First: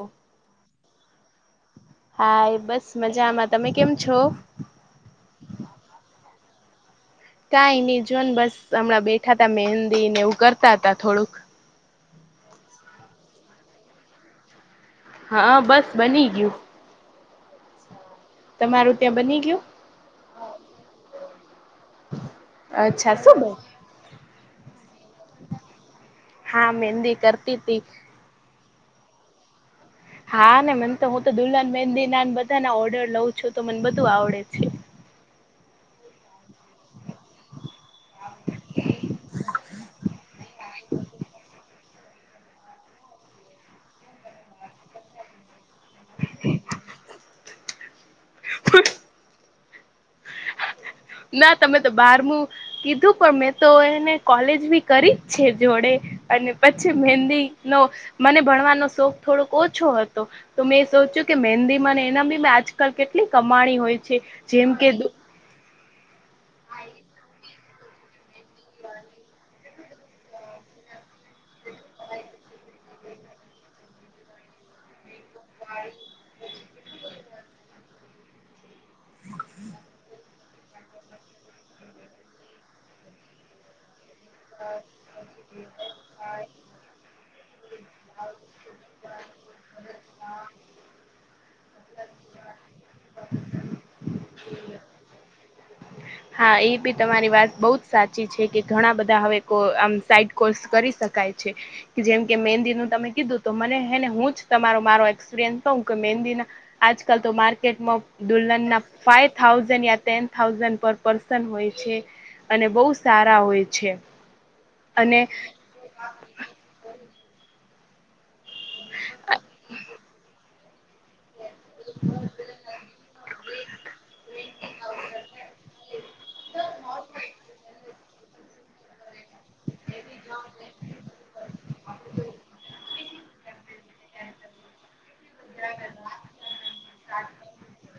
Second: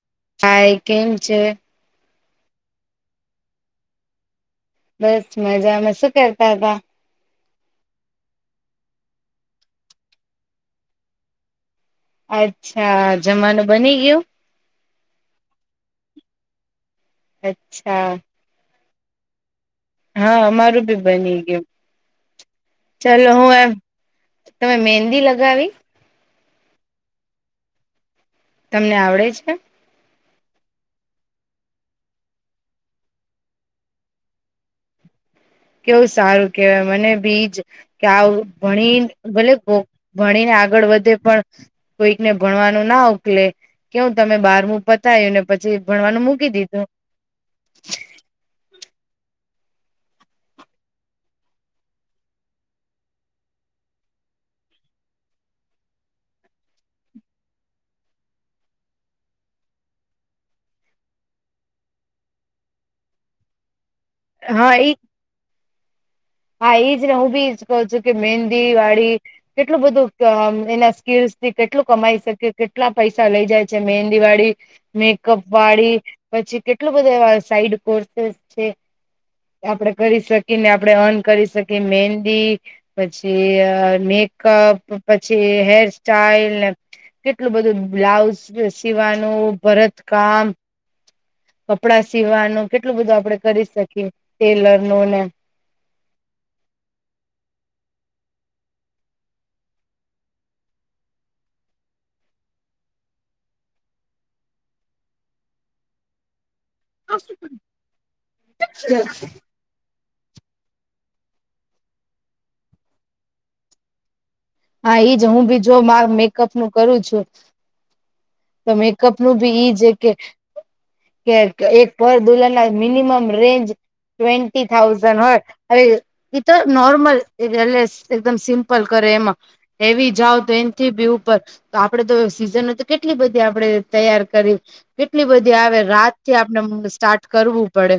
ઓ hi કેમ છે hi બસ મજામાં તમે કેમ છો બસ મજા માં શું કરતા હતા કઈ નહી જો ને બસ હમણાં બેઠા હતા મહેંદી ને એવું કરતા હતા થોડુંક અચ્છા જમાનું બની ગયું હા બસ બની ગયું અચ્છા તમારું ત્યાં બની ગયું હા અમારું બી બની ગયું અચ્છા ચાલો શું હું બન આ તમે મહેંદી લગાવી હા મહેંદી કરતી હતી તમને આવડે છે હા ને મને તો હું તો દુલ્હન મેંદી ના બધા ના ઓર્ડર લઉં છું તો મને બધું આવડે છે કેવું સારુ કહેવાય મને બીજ કે આવ ભણી ભલે ભણીને આગળ વધે પણ કોઈકને ભણવાનું ના ઉકલે કેવ તમે બારમું પતાયુંને પછી ભણવાનું મૂકી દીધું હ ના તમે તો બારમું કીધું પણ મેં તો એને કોલેજ બી કરી જ છે જોડે અને પછી મહેંદી નો મને ભણવાનો શોખ થોડોક ઓછો હતો તો મેં સોચ્યું કે મહેંદીમાંને એના બી મે આજકાલ કેટલી કમાણી હોય છે જેમ હા એ કે હા એઈજ ને હું બી ઇ જ કહું છું કે મેંદી વાળી કેટલું બધું એના સ્કીલસ થી કેટલું કમાઈ શકે કેટલા પૈસા લઇ જાય છે મેહેંદીવાળી મેકઅપ વાળી પછી કેટલું બધા એવા સાઈડ કોર્સેસ છે. આપડે કરી શકીએ ને આપડે અન કરી શકી મેંદી પછી મેકઅપ પછી હેર સ્ટાઇલ ને કેટલું બધું બ્લાઉઝ સીવાનું ભરતકામ કપડા સીવાનું કેટલું બધું આપડે કરી શકીએ ટેલર નુ ને હા એ બી તમારી વાત બઉ જ સાચી છે. કે ઘણા બધા હવે કો આમ સાઈડ કૉર્સ કરી શકાય છે. જેમ કે મહેંદીનું તમે કીધું તો મને હે ને હું જ તમારો મારો એક્સપિરિયન્સ કવ કે મહેંદીના આજકાલ તો માર્કેટમાં દુલ્હન ના ફાઇવ થા થાઉઝન્ડ યા ટેન થાઉઝન્ડ પર પર્સન હોય છે. અને બહુ સારા હોય છે. હા એ અને જ હું ભી જો માં મેકઅપ નું કરું છું. તો મેકઅપ નું ભી ઈજ એ કે કે એક પર દુલ્લા ના મિનિમમ રેન્જ ટ્વેન્ટી થાઉઝન્ડ હોત હવે એ તો નોર્મલ [unintelligible] એકદમ સિમ્પ કરે એમાં હેવી જાવ તો એન થી બી ઉપર તો આપડે તો સીઝન હોય તો કેટલી બધી આપણે તૈયાર કરી કેટલી બધી આવે રાતથી આપણે સ્ટાર્ટ કરવું પડે.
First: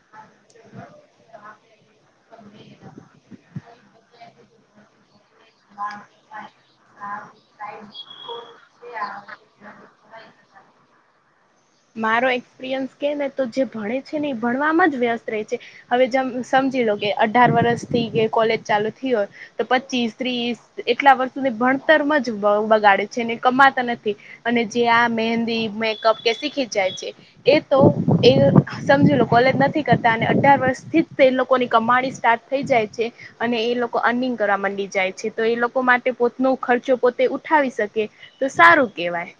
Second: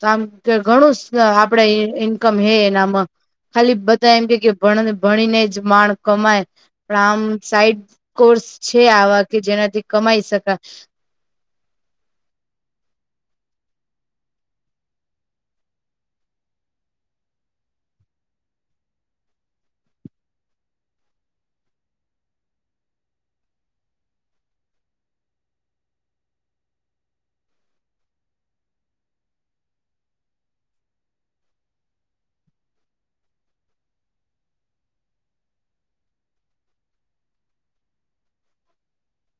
તો આમ કે ઘણું આપડે ઈન્કમ હે એનામાં. ખાલી બધા એમ કે કે ભણ ભણીને જ માણ કમાય. પણ આમ સાઈડ કોર્સ છે, આવા કે જેનાથી કમાઈ શકાય. મારો એક્સપિરિયન્સ કે ને તો જે ભણે છે ને એ ભણવામાં જ વ્યસ્ત રહે છે. હવે એમ સમજી લો કે અઢાર વર્ષ થી એ કોલેજ ચાલુ થયું હે. તો પચીસ ત્રીસ એટલા વર્ષો ભણતરમાં જ બ બગાડે છે, ને કમાતા નથી. અને જે આ મહેંદી મેકઅપ કે શીખી જાય છે. એ તો એ સમજી લો કોલેજ નથી કરતા અને અઢાર વર્ષથી જ એ લોકોની કમાણી સ્ટાર્ટ થઈ જાય છે. અને એ લોકો અર્નિંગ કરવા માંડી જાય છે. તો એ લોકો માટે પોતનો ખર્ચો પોતે ઉઠાવી શકે તો સારું કેવાય.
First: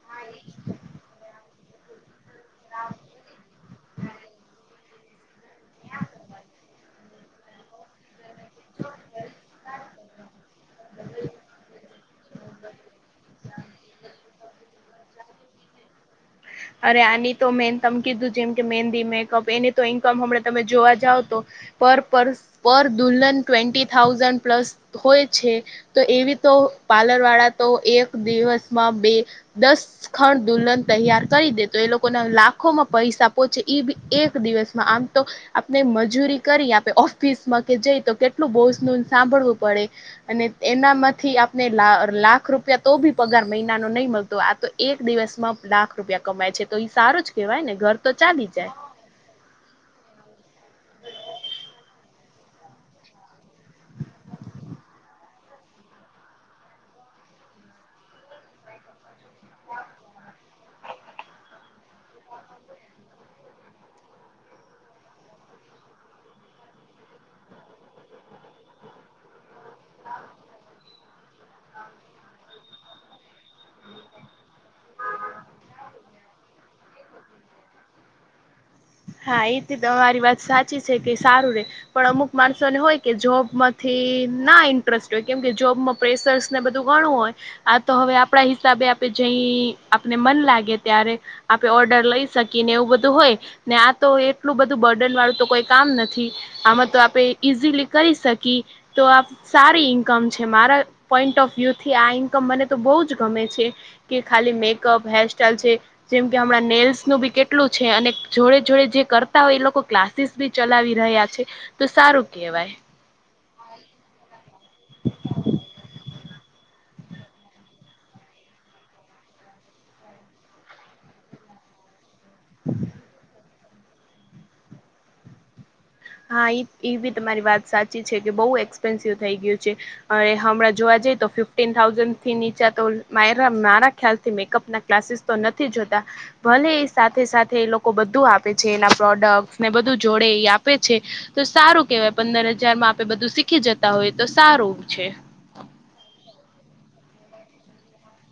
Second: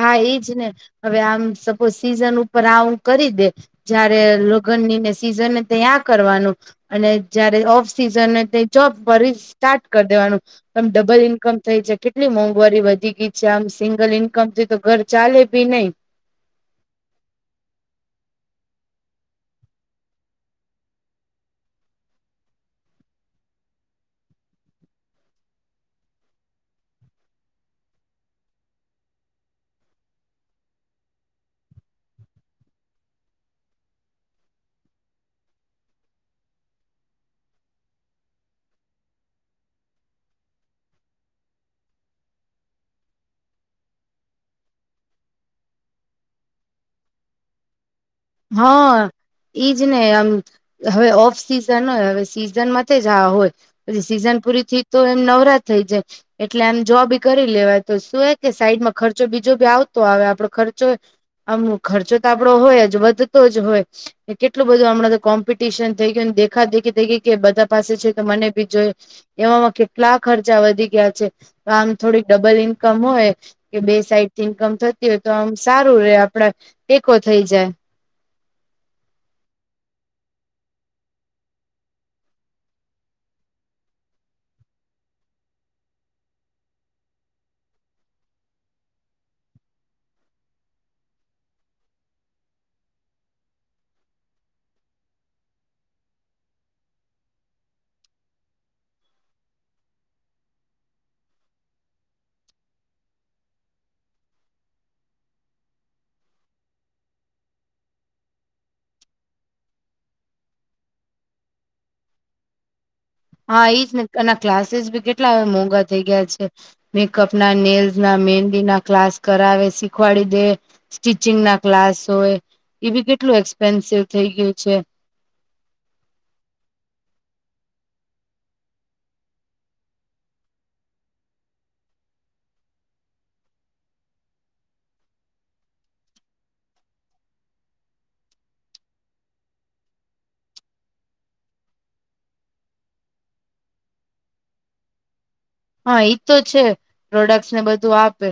હા ઈ જ ને હવે આમ સપોઝ સીઝન ઉપર આવું કરી દે જયારે લગન ની ને સિઝને તે આ કરવાનું અને જયારે ઓફ સિઝને તે જોબ ભરી સ્ટાર્ટ કર દેવાનું. આમ ડબલ ઈન્કમ થઈ છે. કેટલી મોંઘવારી વધી ગઈ છે, આમ સિંગલ ઇન કમ થી તો ઘર ચાલે ભી નહી. અરે આની તો મેન તમે કીધું જેમ કે મેંદી મેકઅપ એની તો ઇન્કમ હમણાં તમે જોવા જાવ તો પર પર પર દુલ્હન ટ્વેન્ટી થાઉઝન્ડ પ્લસ હોય છે. તો એવી તો પાર્લર વાળા તો એક દિવસમાં બે દસ ખડ દુલ્હન તૈયાર કરી દેતો એ લોકોના લાખોમાં પૈસા પહોંચે એ બી એક દિવસમાં આમ તો આપણે મજૂરી કરીએ આપણે ઓફિસમાં કે જઈ તો કેટલું બોસ નુ ન સાંભળવું પડે. અને એનામાંથી આપને લા લાખ રૂપિયા તો ભી પગાર મહિના નો નહી મળતો હોય આતો એક દિવસમાં લાખ રૂપિયા કમાય છે. તો ઇ સારું જ કહેવાય ને ઘર તો ચાલી જાય હા ઈઝ ને આમ. હવે ઓફ સિઝન હોય હવે સિઝન માથે જ હા હોય. પછી સીઝન પુરી થઇ તો એમ નવરા થઈ જાય. એટલે એમ જોબ કરી લેવાય તો શું હે કે સાઈડમાં ખર્ચો બીજો બી આવતો આવે આપડો ખર્ચો આમ ખર્ચો તો આપડો હોય જ વધતો જ હોય. કેટલું બધું હમણાં તો કોમ્પિટિશન થઈ ગયું ન દેખાદેખી થઈ ગઈ કે બધા પાસે છે તો મને બી જોઈએ. એવામાં કેટલા ખર્ચા વધી ગયા છે તો આમ થોડી ડબલ ઈન્કમ હોય. કે બે સાઈડ થી ઇન્કમ થતી હોય તો આમ સારું રે આપડા ટેકો થઈ જાય. હા એથી તમારી વાત સાચી છે કે સારું રે. પણ અમુક માણસોને હોય કે જોબમાંથી ના ઇન્ટરેસ્ટ હોય કેમ કે જોબમાં પ્રેસર્સ ને બધું ઘણું હોય. આ તો હવે આપણા હિસાબે આપે જઈ આપને મન લાગે ત્યારે આપે ઓર્ડર લઈ શકી ને એવું બધું હોય. ને આ તો એટલું બધું બર્ડન વાળું તો કોઈ કામ નથી. આમાં તો આપે ઈઝીલી કરી શકી. તો આ સારી ઈન્કમ છે મારા પોઈન્ટ ઓફ વ્યુ થી આ ઇન્કમ મને તો બહુ જ ગમે છે. કે ખાલી મેકઅપ, હેરસ્ટાઈલ છે. જેમ કે હમણાં નેલ્સ નું બી કેટલું છે, અને જોડે - જોડે જે કરતા હોય એ લોકો ક્લાસીસ બી ચલાવી રહ્યા છે. તો સારું કેહેવાય. હા ઇજ ને અના ક્લાસીસ બી કેટલા હ મોંઘા થઈ ગયા છે. મેકપ ના, નેલજ ના, મહેંદી ના ક્લાસ કરાવે શીખવાડી દે. ટીચિંગ ના ક્લાસ હોય, એ બી કેટલું એક્સપેન્સિવ થઈ ગયું છે. હા એ એ બી તમારી વાત સાચી છે કે બહુ એક્સપેન્સિવ થઈ ગયું છે. હવે હમણાં જોવા જઈએ તો ફિફ્ટીન થાઉઝન્ડ થી નીચા તો માઇરા મારા ખ્યાલથી મેકઅપ ના ક્લાસીસ તો નથી જોતા ભલે એ સાથે - સાથે એ લોકો બધું આપે છે, એના પ્રોડક્ટ ને બધું જોડે એ આપ આપે છે. તો સારું કેહેવાય પંદર હજારમાં આપે બધું શીખી જતા હોય તો સારું છે. હા ઈ તો છે. પ્રોડક્ટસ ને બધું આપે.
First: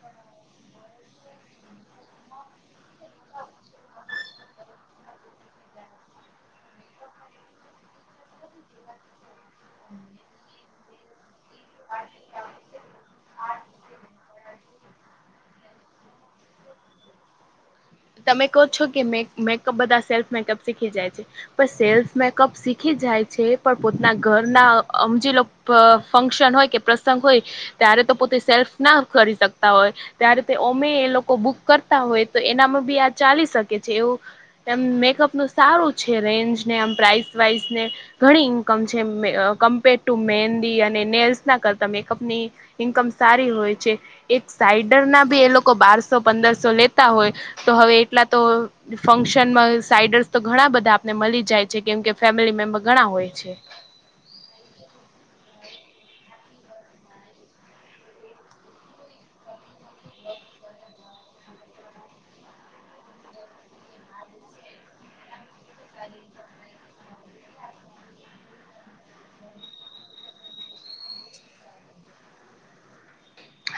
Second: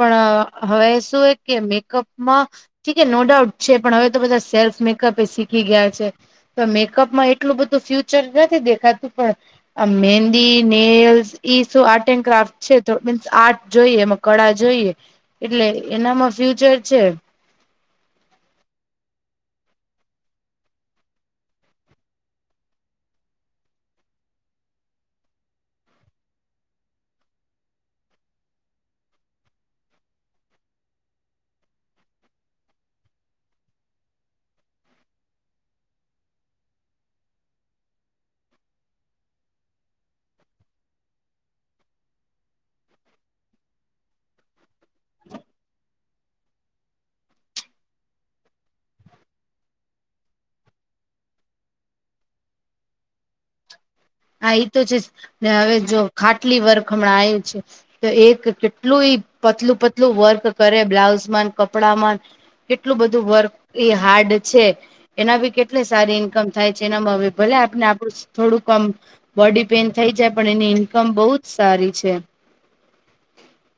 પણ હવે શું હે કે મેકઅપમાં ઠી કે નો ડાઉટ છે, પણ હવે તો બધા સેલ્ફ મેકઅપ એ શીખી ગયા છે. તો મેકઅપમાં એટલું બધું ફ્યુચર નથી દેખાતું, પણ આ મેદી નેલ્સ ઈ શું આર્ટ એન્ડ ક્રાફ્ટ છે. તો મીન્સ આર્ટ જોઈએ એમાં કળા જોઈએ એટલે એનામાં ફ્યુચર છે. તમે કહો છો કે મેક મેકઅપ બધા સેલ્ફ મેકઅપ શીખી જાય છે. પણ સેલ્ફ મેકઅપ શીખી જાય છે, પણ પોતાના ઘરના અ અમજી લો. પ ફંક્શન હોય કે પ્રસંગ હોય. ત્યારે તો પોતે સેલ્ફ ના કરી શકતા હોય. ત્યારે તે ઓમે એ લોકો બુક કરતા હોય. તો એનામાં બી આ ચાલી શકે છે એવું એમ મેકઅપ તો સારું છે. રેન્જને આમ પ્રાઇસ વાઈઝ ને ઘણી ઇન્કમ છે. અ કમ્પેર ટુ મહેંદી અને નેલ્સના કરતા મેકઅપની ઇન્કમ સારી હોય છે. એક સાઈડર ના બી એ લોકો બારસો પંદરસો લેતા હોય તો હવે એટલા તો ફંક્શનમાં સાઈડર્સ તો ઘણા બધા આપને મલી જાય છે, કેમ કે ફેમિલી મેમ્બર ઘણા હોય છે. હા એ તો છે ને હવે જો ખાટલી વર્ખ હમણાં આયુ છે. તો એક કેટલું ઈ પતલું - પતલું વર્ક કરે બ્લાઉઝ મા કપડા માં કેટલું બધું વર્ક એ હાર્ડ છે. એના બી કે એટલે સારી ઈન્કમ થાય છે. એનામાં હવે ભલે આપને આપણું થોડુંક કમ બોડી પેઇન થઈ જાય, પણ એની ઇન્કમ બહુ જ સારી છે.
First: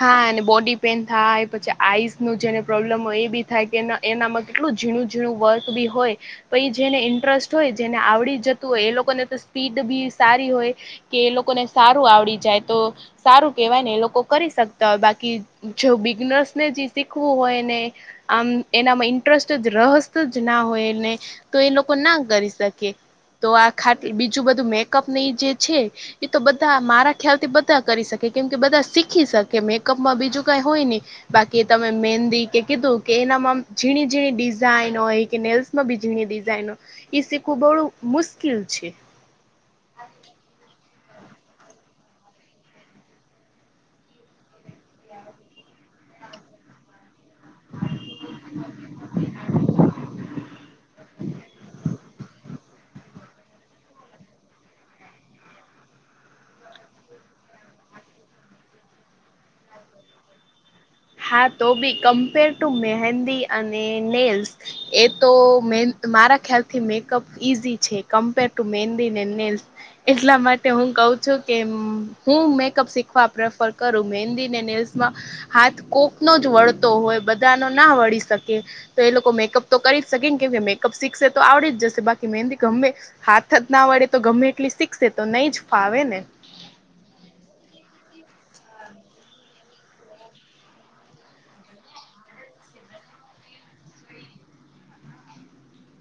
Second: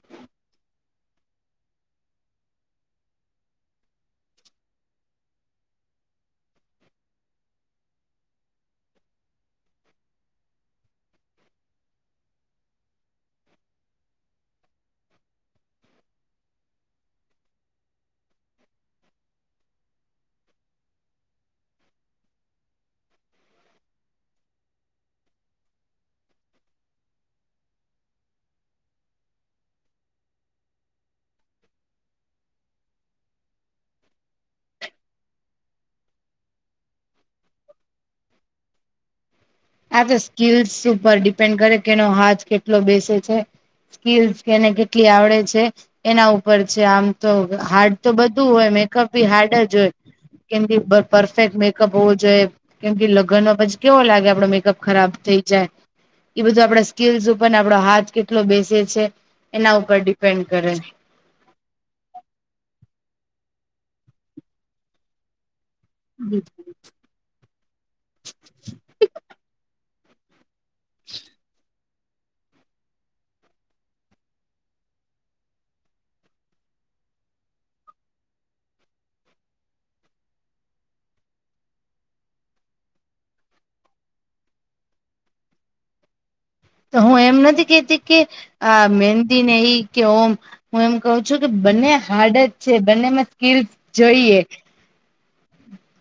હા અને બોડી પેન થાય, પછી આઈસ નું જેને પ્રોબ્લેમ હોય એ બી થાય કે ના એનામાં કેટલું ઝીણું - ઝીણું વર્ક બી હોય. પ ઇ જેને ઇન્ટરેસ્ટ હોય જેને આવડી જતું હોય એ લોકોને તો સ્પીડ બી સારી હોય કે એ લોકોને સારું આવડી જાય તો, સારું કેવાય ને એ લોકો કરી શકતા હોય, બાકી જો બિગનર્સને જે શીખવું હોય ને આમ એનામાં ઇન્ટરેસ્ટ જ રહસ જ ના હોયને તો એ લોકો ના કરી શકે તો આ ખા બીજું બધું મેકઅપની જે છે. એ તો બધા મારા ખ્યાલથી બધા કરી શકે કેમ કે બધા શીખ શીખી શકે મેકઅપમાં બીજું કાંઈ હોય નહીં બાકી તમે મેંદી કે કીધું કે એનામાં ઝીણી - ઝીણી ડિઝાઇન હોય કે નેલ્શ માં બીજીની ડિઝાઇનો શીખવું થોડુ મુશ્કેલ છે આ તો સ્કીલસ ઉપર ડિપેન્ડ કરે કેનો હાથ કેટલો બેસે છે સ્કીલસ કે એને કેટલી આવડે છે એના ઉપર છે આમ તો હાર્ડ તો બધું હોય, મેકઅપ બી હાર્ડ જ હોય કેમ કે પરફેક્ટ મેકઅપ હોવો જોઈએ કેમ કે લગ્નમાં પછી કેવો લાગે આપડો મે ખરાબ થઈ જાય એ બધું આપડા સ્કીલ્સ ઉપર ને આપડો હાથ કેટલો બેસે છે એના ઉપર ડિપેન્ડ કરે હા, તો બી કમ્પેર ટુ મહેંદી અને નેલ્સ એ તો મે મારા ખ્યાલથી મેકઅપ ઈઝી છે કમ્પેર ટુ મેંદી એડ નેલ્સ એટલા માટે તે હું કઉ છું કે હું મેકઅપ શીખવા પ્રેફર કરું મહેંદીને નેલ્સમાં હાથ કોક નો જ વળતો હોય બધાનો ના વળી શકે તો એ લોકો મેકઅપ તો કરી જ શકે ને કેમ કે મેકઅપ શીખશે તો આવડી જશે બાકી મહેંદી ગમે હાથ જ ના વડે તો ગમે એટલી શીખસે તો નહી જ ફાવે ને તો હું એમ નથી કેતી કે આ મહેંદીને એ કે ઓમ હું એમ કઉ છું કે બંને હાર્ડજ છે બંને સ્કીલસ જોઈએ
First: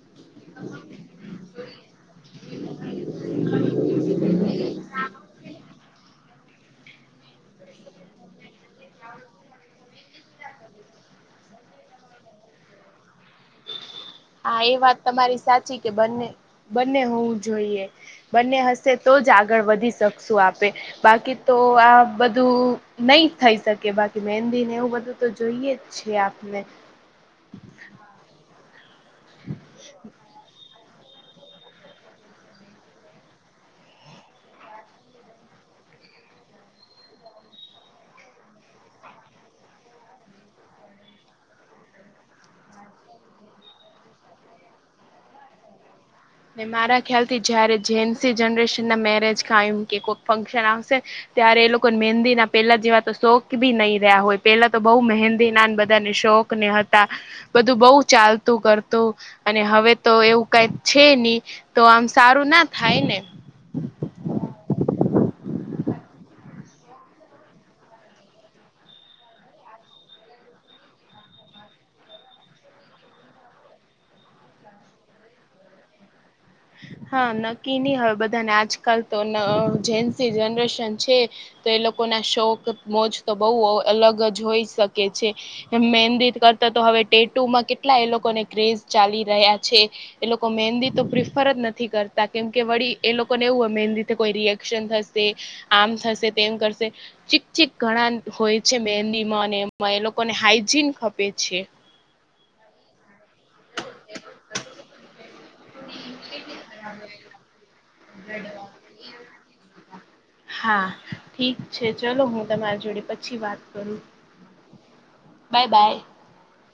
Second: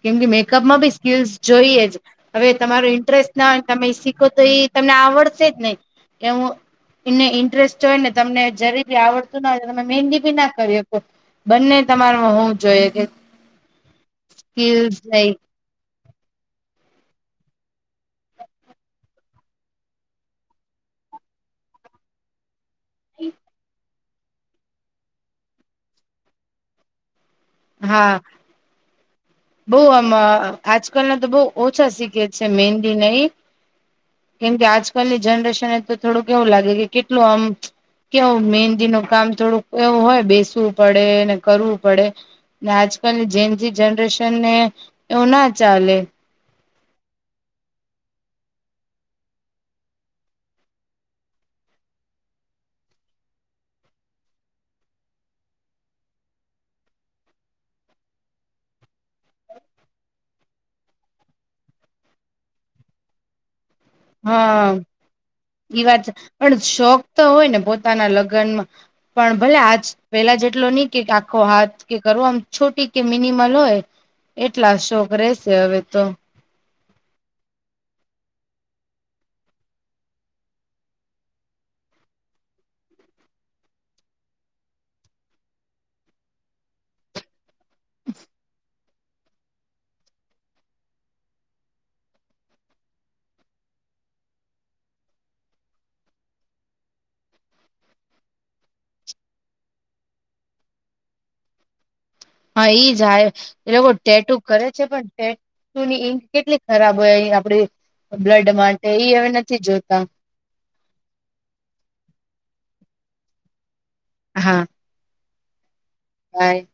કેમ કે મેકઅપમાં બી સ્કીલ્સ જોઈએ જ હવે તમારો ઇન્ટરેસ્ટ ના હોય તમે શીખો તો એ તમને આવડશે જ નહી એ હું એને ઇન્ટરેસ્ટ હોય ને તમને જરી બી આવડતું ના હોય તમે મહેંદી ના કરી હકો બંનેતમારુ હોવુ જોઈએ કે હા, એ સ્કીલ્સ વાત નહી તમારી સાચી કે બંને બંને હોવું જોઈએ બંને હશે તો જ આગળ વધી શકશું આપે બાકી તો આ બધું નહી થઈ શકે બાકી મેહંદીને એવું બધું તો જોઈએ જ છે આપને હા, બહુઆમ આજકાલ ના તો બહુ ઓછા શીખે છે મેહેંદી ને ઈ કેમ કે આજકાલની જનરેશન એ તો થોડું કે એવું લાગે કે કેટલું આમ કેવું મહેંદી નુ કામ થોડુંક એવું હોય બેસવું પડે ને કરવું પડે ને આજકાલની જેન્સી જનરેશન ને એવું ના ચાલે ને મારા ખ્યાલ થી જયારે જેન્સી જનરેશન ના મેરેજ કાયમ કે કોઈક ફંક્શન આવશે ત્યારે એ લોકો મહેંદી ના પેલા જેવા તો શોખ ભી નહી રહ્યા હોય પેલા તો બહુ મહેંદી ના બધાને શોખ ને હતા બધું બહુ ચાલતું, કરતું અને હવે તો એવું કઈ છે ની તો આમ સારું ના થાય ને હા, ઈ વાત છે પણ શોખ તો હોય ને પોતાના લગ્નમાં પણ ભલે આજ પેલા જેટલો ની કે આખો હાથ કે કરો આમ છોટી કે મિનિમલ હોય એટલા શોક રહેશે હવે તો હા, નક્કી ની હવે બધાને આજકાલ તો જેન્સ જનરેશન છે તો એ લોકો ના શોક મોજ તો બહુ અલગ જ હોઈ શકે છે એ મેંદી કરતા તો હવે ટેટુમાં કેટ એટલા એ લોકોને ક્રેઝ ચાલી રહ્યા છે એ લોકો મેંદી તો પ્ર ફરજ નથી કરતા કેમ કે વળી એ લોકોને એવું હોય મહેંદી થીકોઈ રિએક્શન થશે આમ થશે, તેમ કરશે ચીક ચીક ઘણા હોય છે મહેંદી માં અને એમાં એ લોકોને હાઈજીન ખપે છે હા ઈ જ હાય એ લોકો ટેટું કરે છે પણ ની ઈંક કેટલી ખરાબ હોય આપડી બ્લડ માટે ઈ હવે નથી જોતા હા, ઠીક છે, ચલો હું તમારી જોડે પછી વાત કરું હા, બાય બાય, હાય,